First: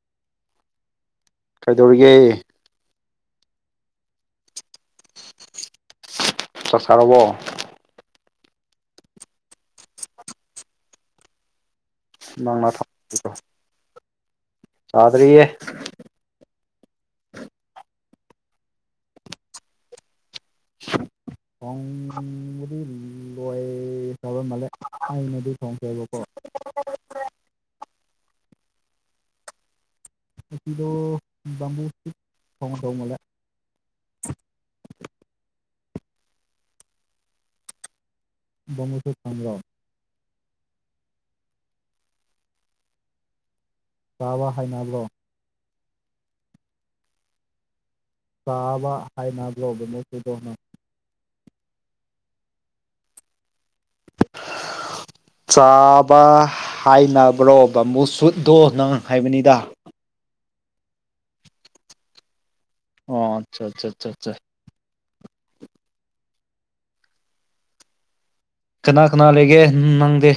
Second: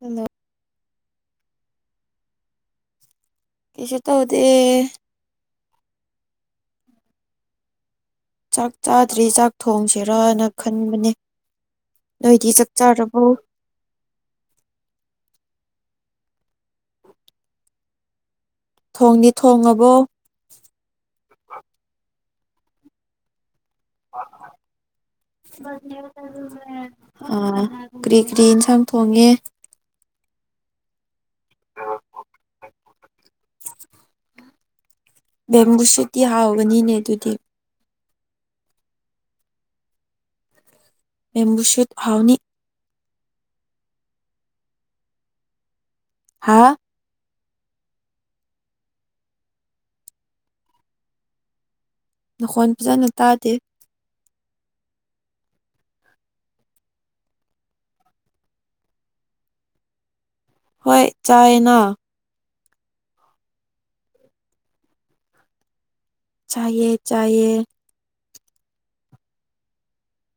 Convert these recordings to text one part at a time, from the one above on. hello ꯀꯩꯗꯧꯔꯤꯒꯦ ꯀꯁꯨ ꯇꯧꯗꯦ ꯆꯥꯥꯛ ꯆꯥꯔꯕꯣ ꯆꯥꯛ ꯆꯥꯗ꯭ꯔꯤ ꯆꯥꯛ ꯊꯣꯡꯁꯦꯔꯅ ꯈꯟꯕꯅꯤ ꯅꯡꯅ ꯊꯣꯡꯗꯣꯢꯔꯣ ꯆꯥꯗ꯭ꯔꯤꯌꯦ ꯊꯣꯡꯗꯤ ꯊꯣꯡꯉꯕꯣ ꯊꯣꯡꯗ꯭ꯔꯤ ꯂꯣꯏ ꯈ꯭ꯔꯕꯥ ꯃꯥꯜꯂꯦ ꯑꯩꯅꯗꯤ ꯊꯣꯡꯗꯦꯕꯀꯣ ꯑꯥ ꯀ꯭ꯔꯤ ꯀ꯭ꯔꯤ ꯑꯦꯟꯁꯥꯡ ꯊꯣꯡꯉꯦ ꯉꯁꯤꯗꯣ ꯕꯥꯝꯕꯨꯨ ꯁꯨꯠ ꯊꯣꯡꯒꯗꯧ ꯃꯥꯜꯂꯦ ꯕꯦꯝꯕꯨ ꯁꯨꯇꯤ ꯍꯥꯎꯒꯅꯤꯅꯦ ꯑꯗꯨꯗꯤ ꯕꯝꯕꯨ ꯁꯨꯠ ꯈꯡꯕ꯭ꯔꯣ ꯕꯦꯝꯕꯨ ꯁꯨꯠ ꯍꯥꯎꯅꯤ ꯆꯥꯕ ꯍꯥꯏꯅꯕ꯭ꯔꯣ ꯍꯥꯥ ꯆꯥꯕ ꯍꯩꯅꯕ꯭ꯔꯣ ꯕꯦꯝꯕꯨ ꯁꯨꯠꯇꯣ ꯅꯪ ꯅꯈꯣꯟ ꯐꯖꯅ ꯇꯥꯗꯦ ꯆꯥꯕ ꯍꯥꯏꯅꯕ꯭ꯔꯣ ꯕꯦꯝꯕꯨ ꯁꯨꯠꯇꯣ ꯅꯪ ꯍꯥꯏꯕꯅꯤꯗ ꯍꯣꯏ ꯆꯥꯏꯌꯦꯅ ꯑꯣ ꯑꯠꯆꯥ ꯑꯆꯥ ꯑꯆꯥ ꯑꯆꯥ ꯆꯥꯏꯌꯦ ꯆꯥꯏꯌꯦ ꯀꯅꯥ ꯀꯅꯥ ꯂꯩꯒꯦ ꯅꯪꯗꯦ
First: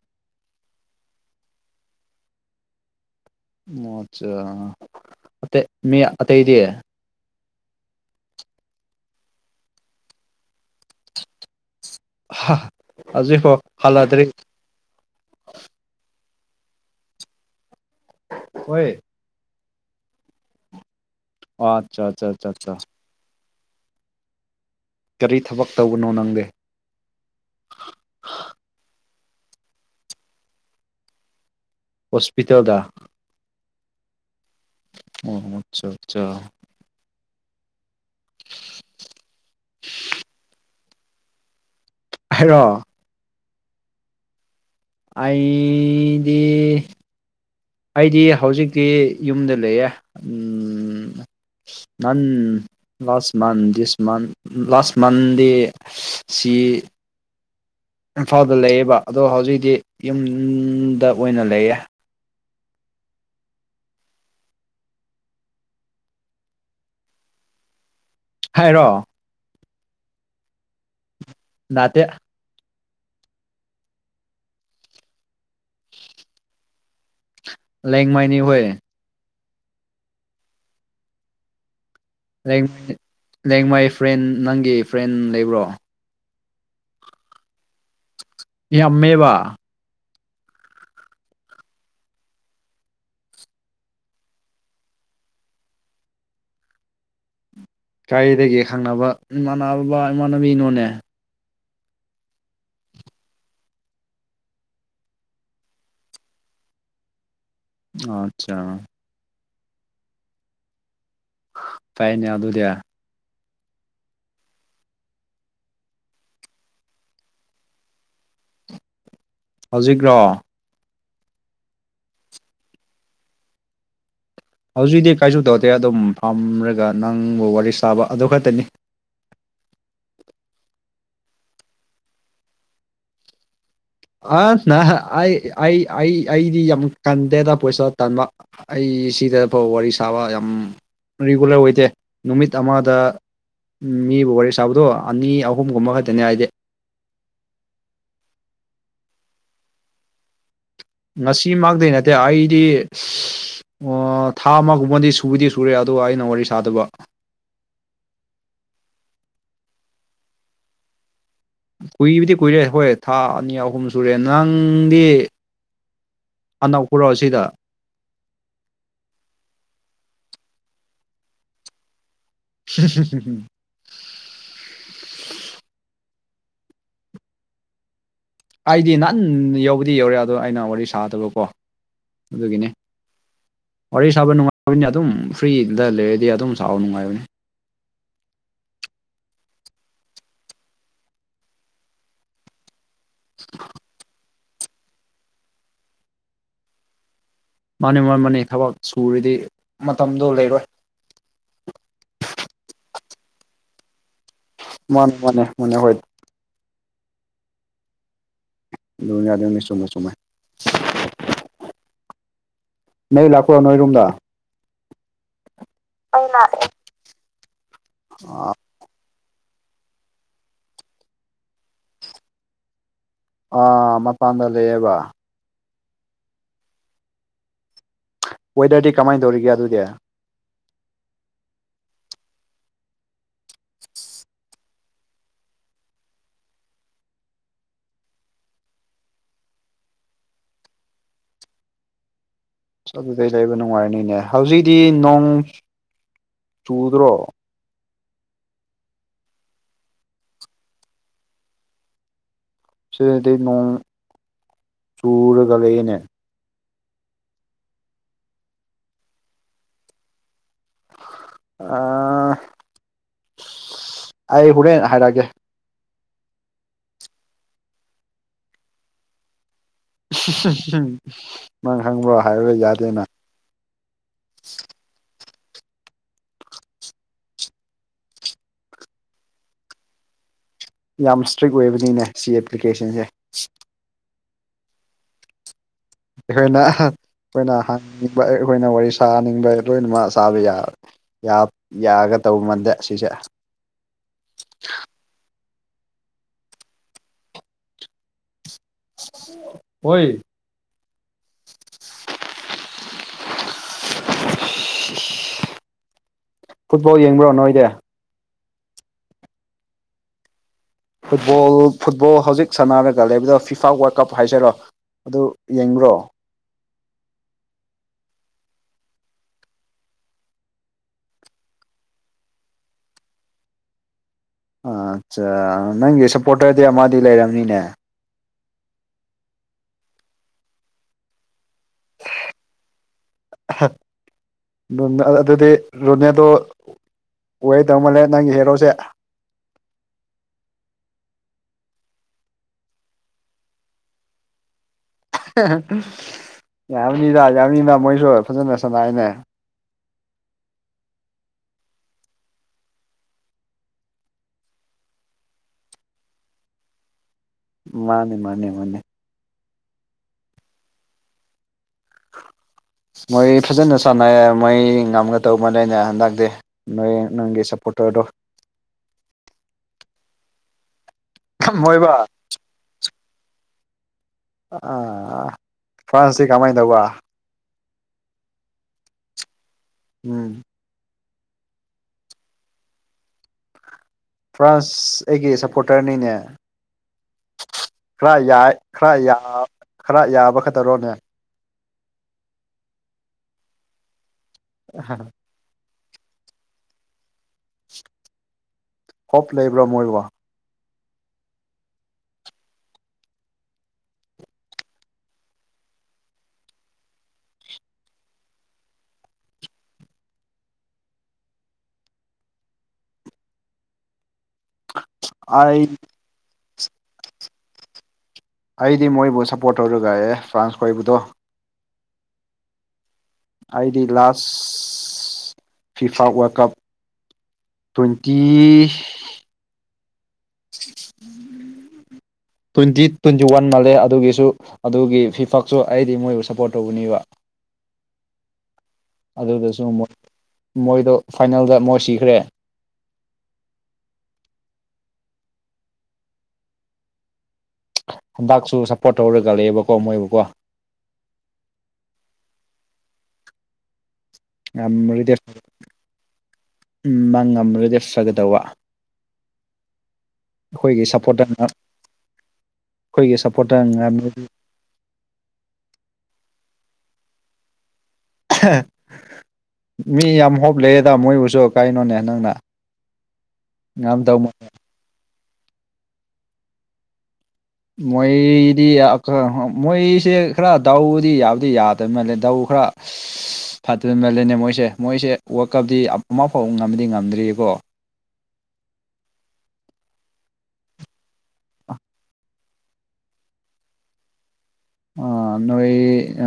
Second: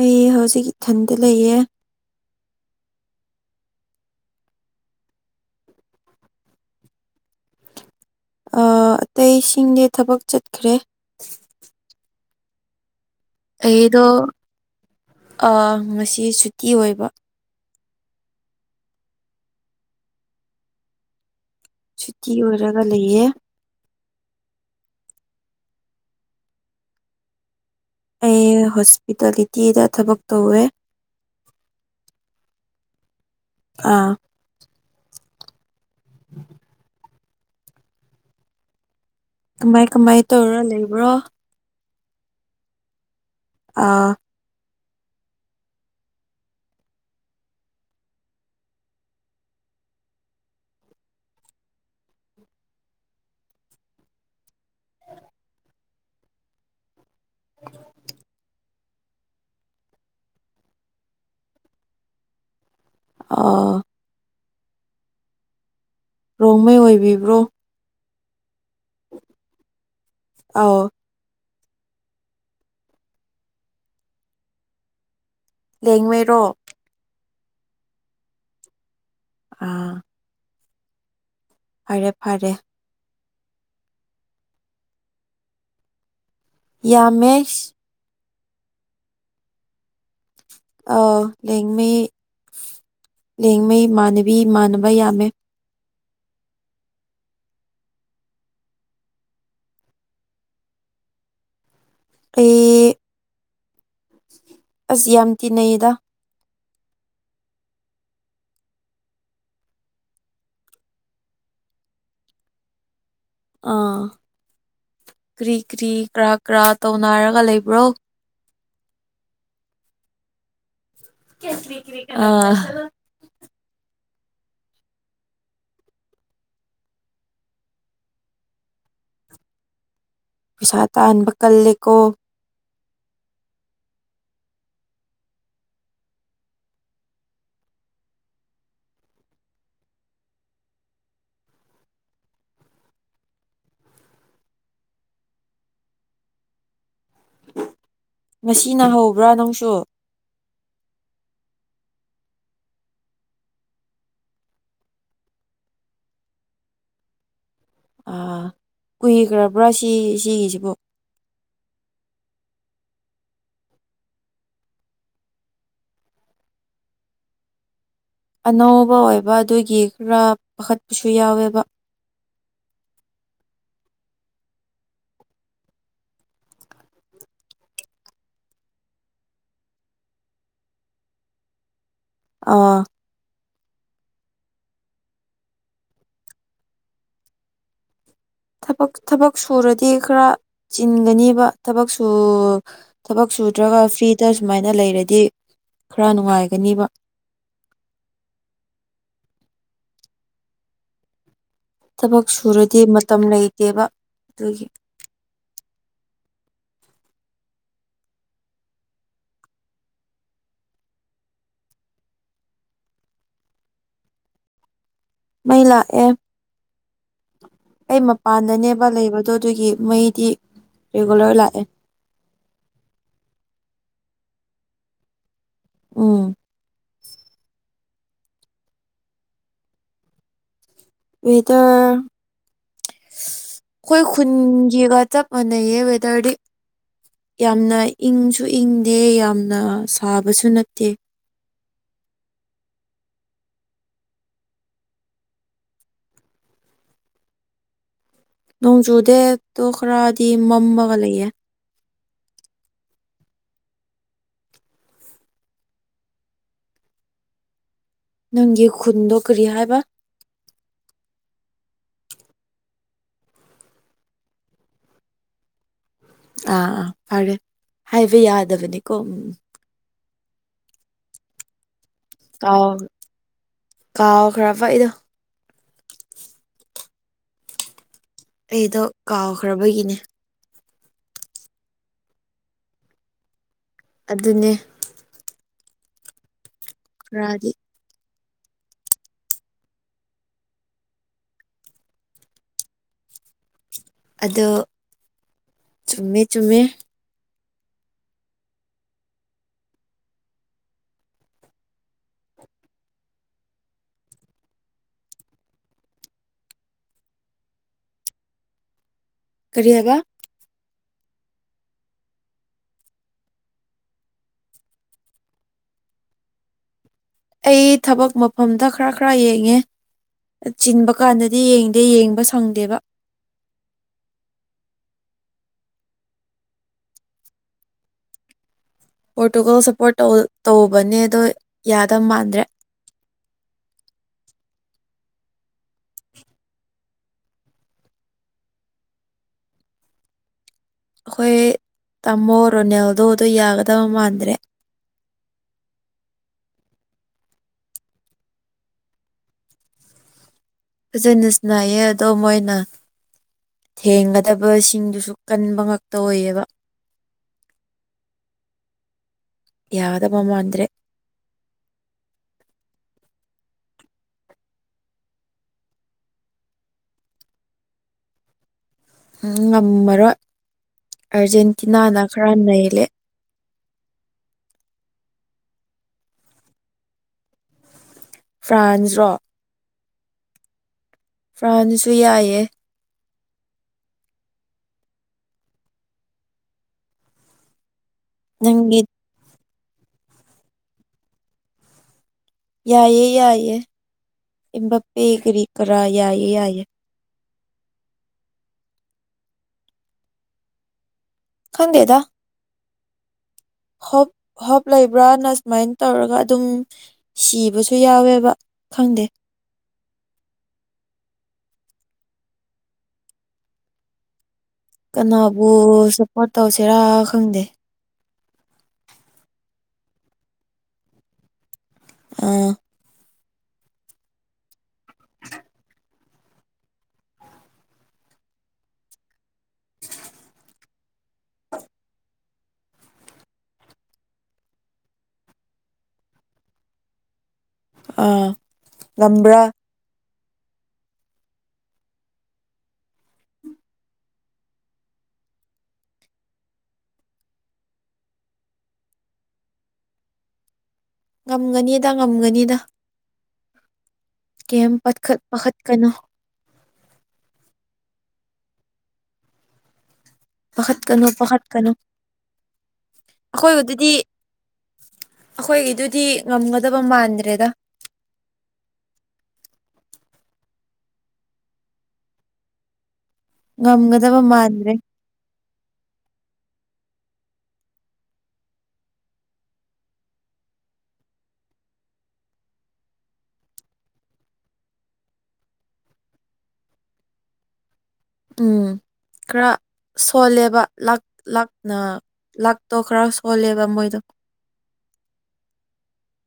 ꯑꯩ ꯍꯧꯖꯤꯛ ꯏꯊꯟꯗ ꯂꯩꯌꯦ ꯑꯣ ꯑꯠꯆꯥ ꯑꯇꯩ ꯃꯤ ꯑꯇꯩꯗꯤ ꯑꯇꯩꯁꯤꯡꯗꯤ ꯊꯕꯛ ꯆꯠꯈ꯭ꯔꯦ ꯍꯥ ꯑꯩꯗꯣ ꯑꯥ ꯉꯁꯤ ꯁꯨꯇꯤ ꯑꯣꯏꯕ ꯍꯣꯏ ꯑꯣ ꯑꯠꯆꯥ ꯑꯠꯆꯥ ꯁꯨꯇꯤ ꯑꯠꯆꯥ ꯑꯠꯆꯥ ꯑꯣꯏꯔꯒ ꯂꯩꯌꯦ ꯀꯔꯤ ꯊꯕꯛ ꯇꯧꯕꯅꯣ ꯅꯪꯗꯦ ꯑꯩ ꯍꯣꯁꯄꯤꯇꯥꯂꯤꯇꯤꯗ ꯊꯕꯛ ꯇꯧꯋꯦ ꯍꯣꯁꯄꯤꯇꯥꯦꯜꯗꯗꯥ ꯑꯥ ꯑꯣ ꯑꯆꯥ ꯑꯆꯥ [inaudible] ꯀꯃꯥꯏ ꯀꯃꯥꯏ ꯇꯧꯔ ꯂꯩꯕ꯭ꯔꯣ ꯍꯥꯏꯂꯣ ꯑꯥ ꯑꯩꯗꯤ ꯑꯩꯗꯤ ꯍꯧꯖꯤꯛꯇꯤ ꯌꯨꯝꯗ ꯂꯩꯌꯦ ꯅꯪ ꯂꯥꯁ ꯃꯟ ꯗꯤꯁ ꯃꯟ ꯂꯥꯁ ꯃꯟꯗꯦꯁꯤ ꯏꯝꯐꯥꯜꯗ ꯂꯩꯌꯦꯕ ꯑꯗꯣ ꯍꯧꯖꯤꯛꯇꯤ ꯌꯨꯝꯗ ꯑꯣꯏꯅ ꯂꯩꯌꯦ ꯑꯣ ꯔꯣꯡꯃꯩ ꯑꯣꯏꯕꯤꯕ꯭ꯔꯣ ꯍꯥꯏꯔꯣ ꯑꯥꯎ ꯅꯅꯥꯇꯦ ꯂꯦꯡꯃꯔꯣ ꯂꯦꯡ ꯃꯥꯏꯅꯤ ꯍꯌꯦ ꯑꯥ ꯐꯔꯦꯞ ꯂꯩꯡ ꯃꯥꯏ ꯐ꯭ꯔꯦꯟ ꯅꯪꯒꯤ ꯐ꯭ꯔꯦꯟ ꯂꯩꯕ꯭ꯔꯣ ꯌꯥꯃꯦꯁ ꯌꯥꯝꯃꯦꯕ ꯑ ꯂꯉꯩ ꯂꯦꯡꯉꯩ ꯏꯃꯥꯟꯅꯕꯤ ꯏꯃꯥꯟꯅꯕ ꯌꯥꯝꯃꯦ ꯒꯥꯔꯤꯗꯒꯤ ꯈꯪꯅꯕ ꯏꯃꯥꯟꯅꯕ ꯏꯃꯥꯟꯅꯕꯤꯅꯣꯅꯦ ꯑꯦ ꯑꯁ ꯌꯥꯝ ꯇꯤꯟꯅꯩꯌꯦꯗ ꯑꯆꯥ ꯐꯥꯏꯅꯦ ꯑꯗꯨ ꯑꯗꯨꯗꯌꯥ ꯑꯥ ꯀ꯭ꯔꯤ ꯀ꯭ꯔꯤ ꯀꯔ ꯀꯔꯥ ꯇꯧꯅꯔꯒ ꯂꯩꯕ꯭ꯔꯣ ꯍꯧꯖꯤꯛ꯭ꯔꯣ ꯑꯥ ꯍꯧꯖꯤꯛꯇꯤ ꯀꯥꯏꯁꯨ ꯇꯧꯗꯦ ꯑꯗꯨꯝ ꯐꯝꯔꯒ ꯅꯪꯕꯨ ꯋꯥꯔꯤ ꯁꯥꯕ ꯑꯗꯨ ꯈꯛꯇꯅꯤ ꯄꯩꯁꯥ ꯇꯥꯍꯟꯕ ꯀꯜꯂꯦꯀꯣ ꯑ ꯅ ꯑꯩ ꯑꯩ ꯑꯩ ꯑꯩꯗꯤ ꯌꯥꯝ ꯀꯟꯗꯦꯗ ꯄꯩꯁꯥ ꯇꯟꯥꯟꯕ ꯑꯩ ꯁꯤꯗ ꯐꯥꯎ ꯋꯥꯔꯤ ꯁꯥꯕ ꯌꯥꯝ ꯔꯤꯒꯨꯂꯔ ꯑꯣꯏꯗꯦ ꯅꯨꯃꯤꯠ ꯑꯃꯗ ꯃꯤꯕꯨ ꯋꯥꯔꯤ ꯁꯥꯕꯗꯣ ꯑꯅꯤ ꯑꯍꯨꯝꯒꯨꯝꯕ ꯈꯛꯇꯅꯦ ꯍꯥꯏꯗꯤ ꯉꯁꯤ ꯅ ꯍꯧꯕ꯭ꯔꯥ ꯅꯪꯁꯨ ꯉꯁꯤꯃꯇꯩꯩ ꯅꯠꯇꯦ ꯑꯩꯗꯤ ꯑꯣ ꯊꯥ ꯑꯃꯒꯨꯝꯕꯗꯤ ꯁꯨꯕꯗꯤ ꯁꯨꯔꯦ ꯑꯗꯨꯒ ꯑꯩꯅ ꯋꯥꯔꯤ ꯁꯥꯗꯕ ꯀꯨꯏꯈ꯭ꯔꯕ꯭ꯔꯥ ꯁꯤ ꯁꯤꯒꯤꯁꯤꯕꯨ ꯀꯨꯏꯕꯗꯤ ꯀꯨꯏꯔꯦ ꯍꯣꯏ ꯊꯥ ꯑꯅꯤ ꯑꯍꯨꯝ ꯁꯨꯔꯦ ꯅꯪꯗꯤ ꯑꯅꯧꯄꯔꯣ ꯑꯁꯤꯗ ꯑꯅꯧꯕ ꯑꯣꯏꯕ ꯑꯗꯨꯒꯤ ꯈꯔ ꯄꯥꯈꯠꯄꯁꯨ ꯌꯥꯎꯋꯦꯕ ꯍ ꯍꯨꯝ ꯍꯨꯝ ꯍꯨꯝ ꯑꯩꯗꯤ ꯅꯍꯥꯟ ꯌꯧꯕꯗꯤ ꯌꯧꯔꯦ ꯑꯗꯣ ꯑꯩꯅ ꯋꯥꯔꯤ ꯁꯥꯗꯕꯀꯣ ꯑꯗꯨꯒꯤꯅꯤ ꯑꯥ ꯋꯥꯔꯤ ꯁꯥꯕ ꯅꯨꯡꯉꯥꯏꯕꯅꯤ ꯑꯗꯨꯝ ꯐ꯭ꯔꯤꯗ ꯂꯩꯔꯗꯤ ꯑꯗꯨꯝ ꯁꯥꯕ ꯅꯨꯡꯉꯥꯏꯕꯅꯤ ꯊꯕꯛ ꯊꯕꯛ ꯁꯨꯔꯗꯤ ꯈꯔ ꯆꯤꯟꯒꯅꯦꯕ ꯊꯕꯛ ꯁ ꯊꯕꯛ ꯁꯨꯗ꯭ꯔꯒ ꯐ꯭ꯔꯤꯗ ꯁꯨꯃꯥꯏꯅ ꯂꯩꯔꯗꯤ ꯈꯔ ꯅꯨꯡꯉꯥꯏꯒꯅꯤꯕ ꯃꯥꯅꯤ ꯃꯥ ꯃꯥꯅꯤ ꯊꯕꯛ ꯁꯨꯔꯤꯗꯤ ꯃꯇꯝꯗꯨꯣ ꯂꯩꯔꯣꯏ ꯊꯕꯛ ꯁꯨꯔꯗꯤ ꯃꯇꯝ ꯂꯩꯇꯦꯕ ꯑꯗꯨꯒꯤ ꯃꯥꯅꯦ ꯃꯅꯦ ꯃꯅꯦ ꯍꯣꯏ ꯂꯨꯅꯤ ꯌꯥ ꯑꯗꯨꯅꯤ ꯆꯃꯦ ꯁꯨꯝꯃꯥꯏ ꯅ ꯂꯥꯛꯈꯔꯣ ꯅꯣꯏꯔꯨꯝꯗ ꯃꯩ ꯂꯥꯛꯑꯦ ꯑꯩ ꯃꯄꯥꯟꯗꯅꯦ ꯑ ꯂꯩꯕꯗꯣ ꯑꯗꯨꯒꯤ ꯃꯩꯗꯤ ꯔꯤꯒꯨꯂꯔ ꯂꯥꯛꯑꯦ ꯑ ꯃꯄꯥꯟꯗ ꯂꯩꯌꯦꯕ ꯎꯝ ꯋꯦꯗꯔꯗꯤ ꯀꯃꯥꯏꯅ ꯇꯧꯔꯤꯒꯦ ꯑꯗꯨꯗꯤ ꯑꯩꯗ ꯑꯩꯈꯣꯏ ꯈꯨꯟꯒꯤꯒ ꯆꯞ ꯃꯥꯟꯅꯩꯌꯦ ꯋꯦꯗꯔꯗꯤ ꯌꯥꯝꯅ ꯏꯪꯁꯨ ꯏꯪꯗꯦ ꯌꯥꯝꯅ ꯁꯥꯕꯁꯨ ꯅꯠꯇꯦ ꯑꯁ ꯑꯗꯨꯗꯩ ꯂꯩꯕ ꯅꯨꯡꯉꯥꯏꯔꯅꯤꯅꯦ ꯍꯧꯖꯤꯛꯇꯤ ꯅꯣꯡ ꯆꯨꯗ꯭ꯔꯣ ꯅꯣꯡꯖꯨꯗꯦ ꯑꯗꯨꯣ ꯈꯔꯗꯤ ꯃꯝꯃꯒ ꯂꯩꯌꯦꯦ ꯁꯤꯗꯗꯤ ꯅꯣꯡ ꯆꯨꯔꯒ ꯂꯩꯌꯦꯅꯦ ꯅꯪꯒꯤ ꯈꯨꯟꯗꯣ ꯀꯔꯤ ꯍꯥꯏꯕ ꯑ ꯑꯩ ꯍꯣꯔꯦꯟ ꯍꯥꯏꯔꯛꯑꯒꯦ ꯑꯥ ꯑꯥ ꯐꯔꯦ ꯍꯥꯏꯕ ꯌꯥꯗꯕꯅꯤꯀꯣ ꯎꯝ ꯅꯪ ꯈꯪꯕ꯭ꯔꯣ ꯍꯥꯏꯔꯥ ꯌꯥꯗꯦꯅ ꯀꯥꯎ ꯈ꯭ꯔ ꯐ ꯑꯩꯗꯣ ꯑꯩꯗꯣ ꯀꯥꯎꯈ꯭ꯔꯕꯒꯤꯅꯦ ꯌꯥꯝ ꯏꯁꯇ꯭ꯔꯤꯛ ꯑꯣꯏꯕꯅꯤꯅꯦ ꯁꯤ ꯑꯦꯄ꯭ꯂꯤꯀꯦꯁꯟꯁꯦ ꯑꯗꯨꯅꯦ ꯑꯩꯈꯣꯏꯅ ꯈꯔꯗꯤ ꯑꯩꯈꯣꯏꯅ ꯍꯪꯅꯤꯡꯕ ꯑꯩꯈꯣꯏꯅ ꯋꯥꯔꯤ ꯁꯥꯅꯤꯡꯕ ꯂꯣꯏꯅꯃꯛ ꯆꯥꯕ ꯌꯥꯕ ꯌꯥꯒ ꯇꯧꯕ ꯃꯜꯗꯦ ꯁꯤꯁꯦ ꯑꯗꯣ ꯆꯨꯝꯃꯦ ꯆꯨꯝꯃꯦ ꯑꯣꯏ ꯐꯨꯠꯕꯣꯜ ꯌꯦꯡꯕ꯭ꯔꯣ ꯅꯣꯏꯗꯤ ꯀꯔꯤ ꯍꯥꯏꯕ ꯐꯨꯠꯕꯣꯜ ꯐꯨꯠꯕꯣꯜ ꯍꯧꯖꯤꯛ ꯁꯅꯥꯔꯒ ꯂꯩꯕꯗ ꯐꯤꯐꯥ ꯋꯥꯔꯜ ꯀꯞ ꯍꯥꯏꯖꯔꯣ ꯑꯗꯨ ꯌꯦꯡꯕ꯭ꯔꯣ ꯑꯩ ꯊꯕꯛ ꯃꯐꯝꯗ ꯈꯔ ꯈꯔ ꯌꯦꯡꯉꯦ ꯆꯤꯟꯕ ꯀꯥꯟꯗꯗꯤ ꯌꯦꯡꯗꯦ ꯌꯦꯡꯕ ꯁꯪꯗꯦꯕ ꯑ ꯑꯠꯆꯥ ꯅꯪꯒꯤ ꯁꯞꯄꯣꯔꯇꯔꯗꯤ ꯑꯃꯗꯤ ꯂꯩꯔꯝꯅꯤꯅꯦ ꯄꯣꯔꯇꯨꯒꯜ ꯁꯞꯄꯣꯔꯠꯧ ꯇꯧꯕꯅꯦ ꯑꯗꯣ ꯌꯥꯗꯕ ꯃꯥꯟꯗ꯭ꯔꯦ ꯑꯍ ꯑꯗꯨꯗꯤ ꯔꯣꯅꯦꯗꯣ ꯑꯣꯏꯋꯦ ꯇꯧꯃꯜꯂꯦ ꯅꯪꯒꯤ ꯍꯦꯔꯣꯁꯦ ꯑꯩꯈꯣꯏ ꯇꯥꯃꯣ ꯔꯣꯅꯦꯜꯗꯣ ꯑꯗꯨꯣ ꯌꯥꯒꯗꯕ ꯃꯥꯟꯗ꯭ꯔꯦ ꯌꯥꯝꯅꯤꯗ ꯌꯥꯝꯅꯤꯗ ꯃꯣꯏꯁꯨ ꯐꯖꯅ ꯁꯅꯥꯏꯅꯦ ꯖꯅꯤꯁ ꯅꯌꯦ ꯑꯗꯣ ꯃꯣꯏꯅ ꯊꯦꯡꯒꯗꯕꯁꯤꯡꯗꯨꯁꯨ ꯀꯟꯕ ꯉꯇ ꯑꯣꯏꯌꯦꯕ ꯃꯥꯅꯦ ꯃꯥꯅꯦ ꯃꯥꯅꯦ ꯌꯥꯒꯗꯕ ꯃꯥꯟꯗ꯭ꯔꯦ ꯃꯣꯏ ꯐꯖꯅ ꯁꯥꯟꯅꯩ ꯃꯣꯏ ꯉꯝꯒꯗꯧꯕ ꯅꯦꯅꯦ ꯍꯟꯗꯛꯇꯤ ꯅꯣꯏ ꯅꯪꯒꯤ ꯁꯞꯄꯣꯔꯇꯔꯗꯣ ꯎ ꯉꯝꯃꯔꯣꯏ ꯉꯝꯃꯣꯏꯕ ꯑꯔꯖꯦꯟꯇꯤꯅꯥꯅ ꯈꯔ ꯅꯩꯂꯦ ꯑꯥ ꯐꯥꯁꯤ ꯀꯃꯥꯏ ꯇꯧꯕ ꯐ꯭ꯔꯥꯟꯁꯔꯣ ꯎꯝ ꯐ꯭ꯔꯥꯟꯁꯨ ꯌꯥꯏꯑꯌꯦ ꯐ꯭ꯔꯥꯟꯁ ꯑꯩꯒꯤ ꯁꯄꯣꯔꯇꯔꯅꯤꯅꯦ ꯈꯔ ꯌꯥꯏ ꯅꯪꯒꯤ ꯈꯔ ꯈꯔ ꯌꯥꯕ ꯀꯇꯔꯣꯅꯦ ꯌꯥꯏꯌꯦ ꯌꯥꯏꯌꯦ ꯏꯕ ꯃꯕꯥꯄꯦ ꯒꯔꯤ ꯀ꯭ꯔꯥ ꯌꯥꯏꯌꯦ ꯌꯥꯏꯌꯦ ꯑꯣꯞ ꯂꯩꯕ꯭ꯔꯣ ꯃꯣꯏꯕꯣ ꯈꯪꯗꯦꯗ ꯍꯣꯞ ꯍꯣꯞ ꯂꯩꯕ꯭ꯔꯅ ꯁꯨꯃꯥꯏꯅ ꯇꯧꯔꯒ ꯑꯗꯨꯝ ꯁꯤꯕꯁꯨ ꯌꯥꯎꯋꯦꯕ ꯈꯪꯗꯦ ꯀꯅꯥꯕꯨ ꯑꯩ ꯁꯞꯄꯣꯔꯠ ꯇꯧꯁꯤꯔꯥ ꯈꯪꯗꯦ ꯑꯩꯗꯤ ꯃꯣꯏꯕꯨ ꯁꯞꯄꯣꯔꯠ ꯇꯧꯔꯒ ꯑꯦ ꯐ꯭ꯔꯥꯟꯁ ꯈꯣꯏꯕꯗꯣ ꯑꯥ ꯑꯩꯗꯤ ꯂꯥꯁ FIFA world cup twenty twenty twenty one ꯃꯥꯜꯂꯦ ꯑꯗꯨꯒꯤꯁꯨ ꯑꯗꯨꯒꯤ ꯐꯤꯐꯛꯁꯨ ꯑꯩꯗꯤ ꯃꯣꯏꯕꯨ ꯁꯞꯄꯣꯔꯠ ꯇꯧꯕꯅꯦꯕ ꯑꯥ ꯉꯝꯕ꯭ꯔꯥ ꯑꯗꯨꯗꯁꯨ ꯃꯣꯏꯗꯣ ꯐꯥꯏꯅꯦꯜꯗ ꯃꯣꯏ ꯁꯤꯈ꯭ꯔꯦ ꯍꯟꯗꯛꯁꯨ ꯁꯄꯣꯔꯠ ꯇꯧꯔꯒ ꯂꯩꯌꯦꯕꯀꯣ ꯃꯣꯏꯕꯨꯀꯣ ꯉꯝꯒꯅꯤꯗ ꯉꯝꯒꯅꯤꯗ ꯀꯩꯝ ꯄꯠꯈꯠ ꯄꯥꯈꯠꯀꯅꯣ ꯎꯝ ꯃꯥ ꯉꯝꯂꯒꯗꯤ ꯐꯒꯗꯧꯕ ꯑꯩꯈꯣꯏꯒꯤ ꯄꯥꯈꯠꯀꯅꯨ ꯁꯞꯄꯣꯔꯠꯇꯔꯅ ꯄꯥꯈꯠꯀꯅꯨ ꯑꯩꯈꯣꯏꯒꯤ ꯁꯞꯄꯣꯔꯠꯇꯔꯅ ꯑꯩꯈꯣꯏꯗꯨꯗꯤ ꯉꯝ ꯑꯩꯈꯣꯏꯒꯤꯗꯨꯗꯤ ꯉꯝꯒꯗꯕ ꯃꯥꯟꯗ꯭ꯔꯦꯗ ꯃꯤ ꯌꯥꯝ ꯍꯣꯞ ꯂꯩꯌꯦꯗ ꯃꯣꯏꯕꯨꯁꯨ ꯀꯔꯤꯅꯣꯅꯦ ꯅꯪꯅ ꯉꯝꯗꯧ ꯉꯝꯒꯗꯕ ꯃꯥꯟꯗ꯭ꯔꯦ ꯃꯣꯏꯗꯤ ꯑꯈꯔ ꯃꯣꯏꯁꯦ ꯈꯔ ꯗꯥꯎꯕꯨꯗꯤ ꯌꯥꯕꯨꯗꯤ ꯌꯥꯗꯕ ꯃꯥꯜꯂꯦ ꯗꯥꯎ ꯈꯔ ꯐꯇꯦ ꯃꯜꯂꯦꯅꯦ ꯃꯣꯏꯁꯦ ꯃꯣꯏꯁꯦ ꯋꯥꯔꯗ ꯀꯞꯇꯤ ꯑꯃ ꯐꯥꯎꯕ ꯉꯝꯗꯤ ꯉꯝꯗ꯭ꯔꯤꯀꯣ ꯎꯝ ꯈꯔ ꯁꯣꯜꯂꯦꯕ ꯂꯥꯛ ꯂꯥꯛꯅ ꯂꯛꯇꯣ ꯈꯔ ꯁꯣꯜꯂꯦꯕ ꯃꯣꯏꯗꯣ ꯑ ꯅꯣꯏ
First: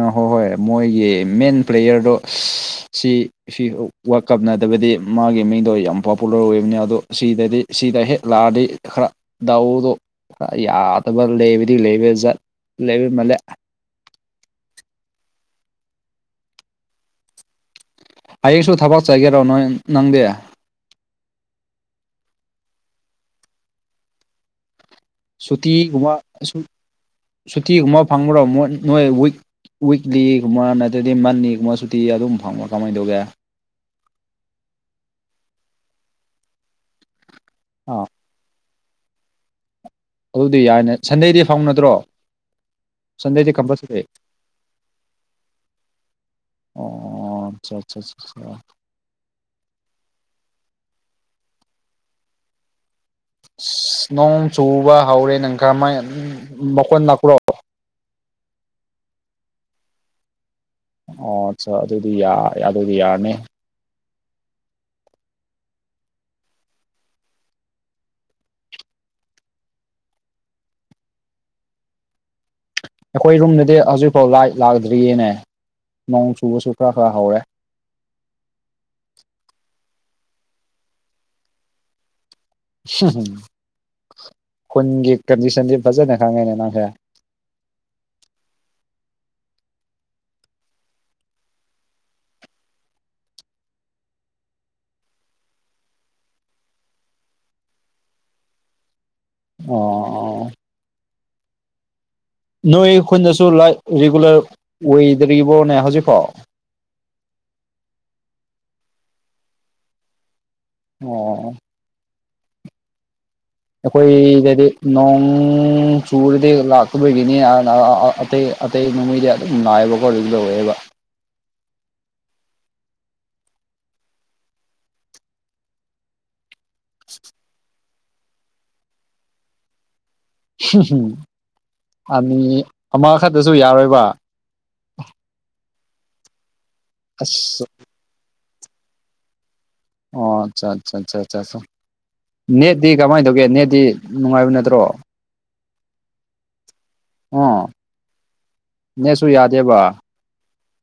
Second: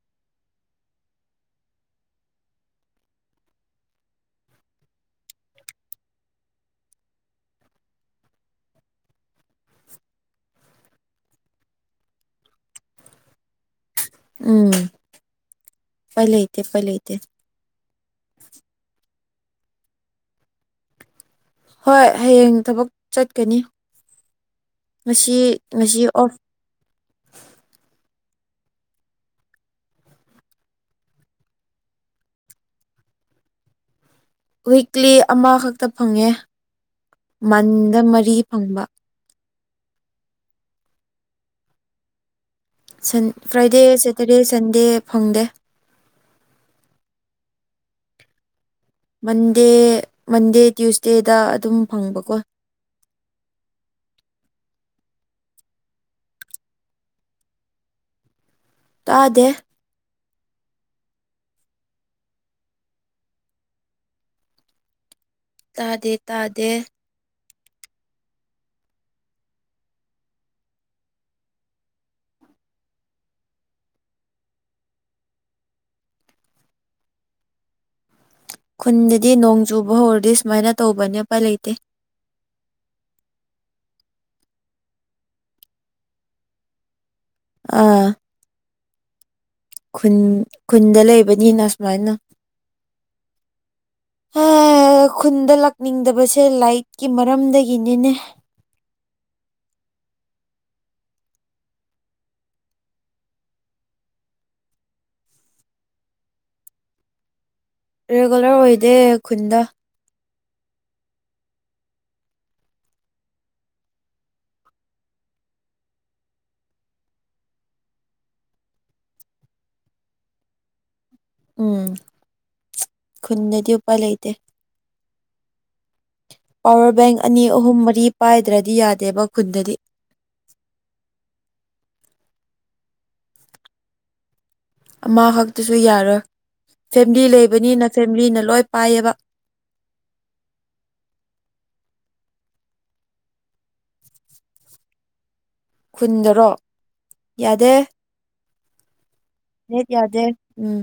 ꯑ ꯍꯣꯏ ꯍꯣꯏ ꯃꯣꯏꯒꯤ ꯃꯦꯟ ꯄ꯭ꯂꯦꯌꯔꯗꯣ ꯁꯤ ꯁꯤ ꯋꯔꯗ ꯀꯞ ꯅꯗꯕꯗꯤ ꯃꯥꯒꯤ ꯃꯤꯡꯗꯣ ꯌꯥꯝ ꯄꯣꯄꯨꯂꯔ ꯑꯣꯏꯕꯅꯤ ꯑꯗꯣ ꯁꯤꯗꯗꯤ ꯁꯤꯗ ꯍꯦꯛ ꯂꯥꯛꯑꯗꯤ ꯈꯔ ꯗꯥꯎꯗꯣ ꯌꯥꯗꯕ ꯂꯩꯕꯗꯤ ꯂꯩꯕꯖꯠ ꯂꯩꯕ ꯃꯜꯂꯦ ꯎꯝ ꯎꯄꯥꯏ ꯂꯩꯇꯦ ꯎꯄꯥꯏ ꯂꯩꯇꯦ ꯍꯌꯦꯡꯁꯨ ꯊꯕꯛ ꯆꯒꯦꯔꯣ ꯅꯣꯏ ꯅꯪꯗꯤ ꯍꯣꯏ ꯍꯌꯦꯡ ꯊꯕꯛ ꯆꯠꯀꯅꯤ ꯉꯁꯤ ꯉꯁꯤ ꯑꯣꯞ ꯁꯨꯇꯤ ꯒꯨꯝꯕ ꯐꯪꯕ꯭ꯔꯣ ꯃꯣꯏ ꯅꯣꯏ ꯋꯤꯛ ꯋꯤꯛꯂꯤ ꯒꯨꯝꯕ ꯅꯠꯇ꯭ꯔꯗꯤ ꯃꯟꯂꯤ ꯒꯨꯝꯕ ꯁꯨꯇꯤ ꯑꯗꯨꯝ ꯐꯪꯕꯔ ꯀꯃꯥꯏ ꯇꯧꯒꯦ ꯋꯤꯛꯂꯤ ꯑꯃꯈꯛꯇ ꯐꯪꯉꯦ ꯃꯟꯗ ꯑꯥ ꯃꯔꯤ ꯐꯪꯕ ꯑꯗꯨꯗꯤ ꯌꯥꯏꯅꯦ ꯁꯟꯗꯦꯗꯤ ꯐꯪ ꯅꯠꯇ꯭ꯔꯣ ꯁꯟ ꯁꯟꯗꯦꯗꯤ ꯐ꯭ꯔꯥꯏꯗꯦ ꯀꯝꯄꯜꯁꯔꯤ ꯁꯇ꯭ꯔꯗꯦ ꯁꯟꯗꯦ ꯐꯪꯗꯦ ꯑꯣ ꯆ ꯆ ꯆ ꯆ ꯃꯟꯗꯦ ꯃꯟꯗꯦ ꯇ꯭ꯌꯨꯁꯗꯦꯗ ꯑꯗꯨꯝ ꯐꯪꯕꯀꯣ ꯑꯁ ꯅꯣꯡ ꯆꯨꯕ ꯍꯧꯔꯦ ꯅꯪ ꯀꯔꯝꯃꯥꯏꯅ ꯃꯈꯣꯟ ꯂꯛꯄ꯭ꯔꯣ ꯇꯥꯗꯦ ꯑꯣ ꯑꯠꯆꯥ ꯑꯗꯨꯗꯤ ꯌꯥꯔꯦ ꯑꯗꯨꯗꯤ ꯌꯥꯔꯅꯤ ꯇꯥꯗꯦ ꯇꯥꯗꯦ ꯑꯩꯈꯣꯏ ꯔꯨꯝꯗꯗꯤ ꯍꯧꯖꯤꯛꯐꯥꯎ ꯂꯥꯏꯠ ꯂꯥꯛꯗ꯭ꯔꯤꯌꯦꯅꯦ ꯅꯣꯡ ꯆꯨꯕꯁꯨ ꯈꯔ ꯈꯔ ꯍꯧꯔꯦ ꯈꯨꯟꯗꯗꯤ ꯅꯣꯡ ꯆꯨꯕ ꯍꯧꯔꯗꯤ ꯁꯨꯃꯥꯏꯅ ꯇꯧꯕꯅꯦ ꯎꯄꯥꯏ ꯂꯩꯇꯦ ꯎꯝ ꯈꯨꯟꯒꯤ ꯀꯟꯗꯤꯁꯟꯗꯤ ꯐꯖꯅ ꯈꯪꯉꯦꯅꯦ ꯅꯪꯁꯦ ꯑꯥ [unintelligible] ꯈꯨꯟ ꯈꯨꯟꯗ ꯂꯩꯕꯅꯤꯅ ꯁꯨꯃꯥꯏꯅ [unintelligible] ꯑꯦ ꯈꯨꯟꯗ ꯂꯥꯛꯅꯤꯡꯗꯕꯁꯦ ꯂꯥꯏꯠꯀꯤ ꯃꯔꯝꯗꯒꯤꯅꯤꯅꯦ ꯑꯣ ꯅꯣꯏ ꯈꯨꯟꯗꯁꯨ ꯂꯏꯠ ꯔꯤꯒꯨꯂꯔ ꯑꯣꯏꯗ꯭ꯔꯤꯕꯣꯅꯦ ꯍꯧꯖꯤꯛꯐꯥꯎ ꯔꯤꯒꯨꯂꯔ ꯑꯣꯏꯗꯦ ꯈꯨꯟꯗ ꯑꯣ ꯑꯩꯈꯣꯏꯗꯗꯤ ꯅꯣꯡ ꯆꯨꯔꯗꯤ ꯂꯥꯛꯇꯕꯒꯤꯅꯤ ꯑꯅ ꯑ ꯑꯇꯩ ꯑꯇꯩ ꯅꯣꯡꯃꯩꯗꯤ ꯑꯗꯨꯝ ꯉꯥꯏꯕꯀꯣ ꯑꯗꯨ ꯇꯧꯋꯦꯕ ꯎꯝ ꯈꯨꯟꯗꯗꯤ ꯎꯄꯥꯏ ꯂꯩꯇꯦ ꯄꯋꯥꯔ ꯕꯦꯡ ꯑꯅꯤ ꯑꯍꯨꯝ ꯃꯔꯤ ꯄꯥꯏꯗ꯭ꯔꯗꯤ ꯌꯥꯗꯦꯕ ꯈꯨꯟꯗꯗꯤ ꯎꯝ ꯑꯅꯤ ꯑꯃ ꯈꯛꯇꯁꯨ ꯌꯥꯔꯣꯏꯕ ꯑꯃ ꯈꯛꯇꯁꯨ ꯌꯥꯔꯣꯏ ꯐꯦꯃꯤꯂꯤ ꯑꯁ ꯂꯩꯕꯅꯤꯅ ꯐꯦꯃꯤꯂꯤꯅ ꯂꯣꯏ ꯄꯥꯏꯌꯦꯕ ꯑꯣ ꯆ ꯆ ꯆ ꯆ ꯅꯦꯠꯇꯤ ꯀꯃꯥꯏ ꯇꯧꯒꯦ ꯅꯦꯠꯇꯤ ꯅꯨꯡꯉꯥꯏꯕ ꯅꯠꯇ꯭ꯔꯣ ꯈꯨꯟꯗꯔꯣ ꯑꯣ ꯌꯥꯗꯦ ꯅꯦꯠꯁꯨ ꯌꯥꯗꯦ ꯅꯦꯠ ꯌꯥꯗꯦ ꯎꯝ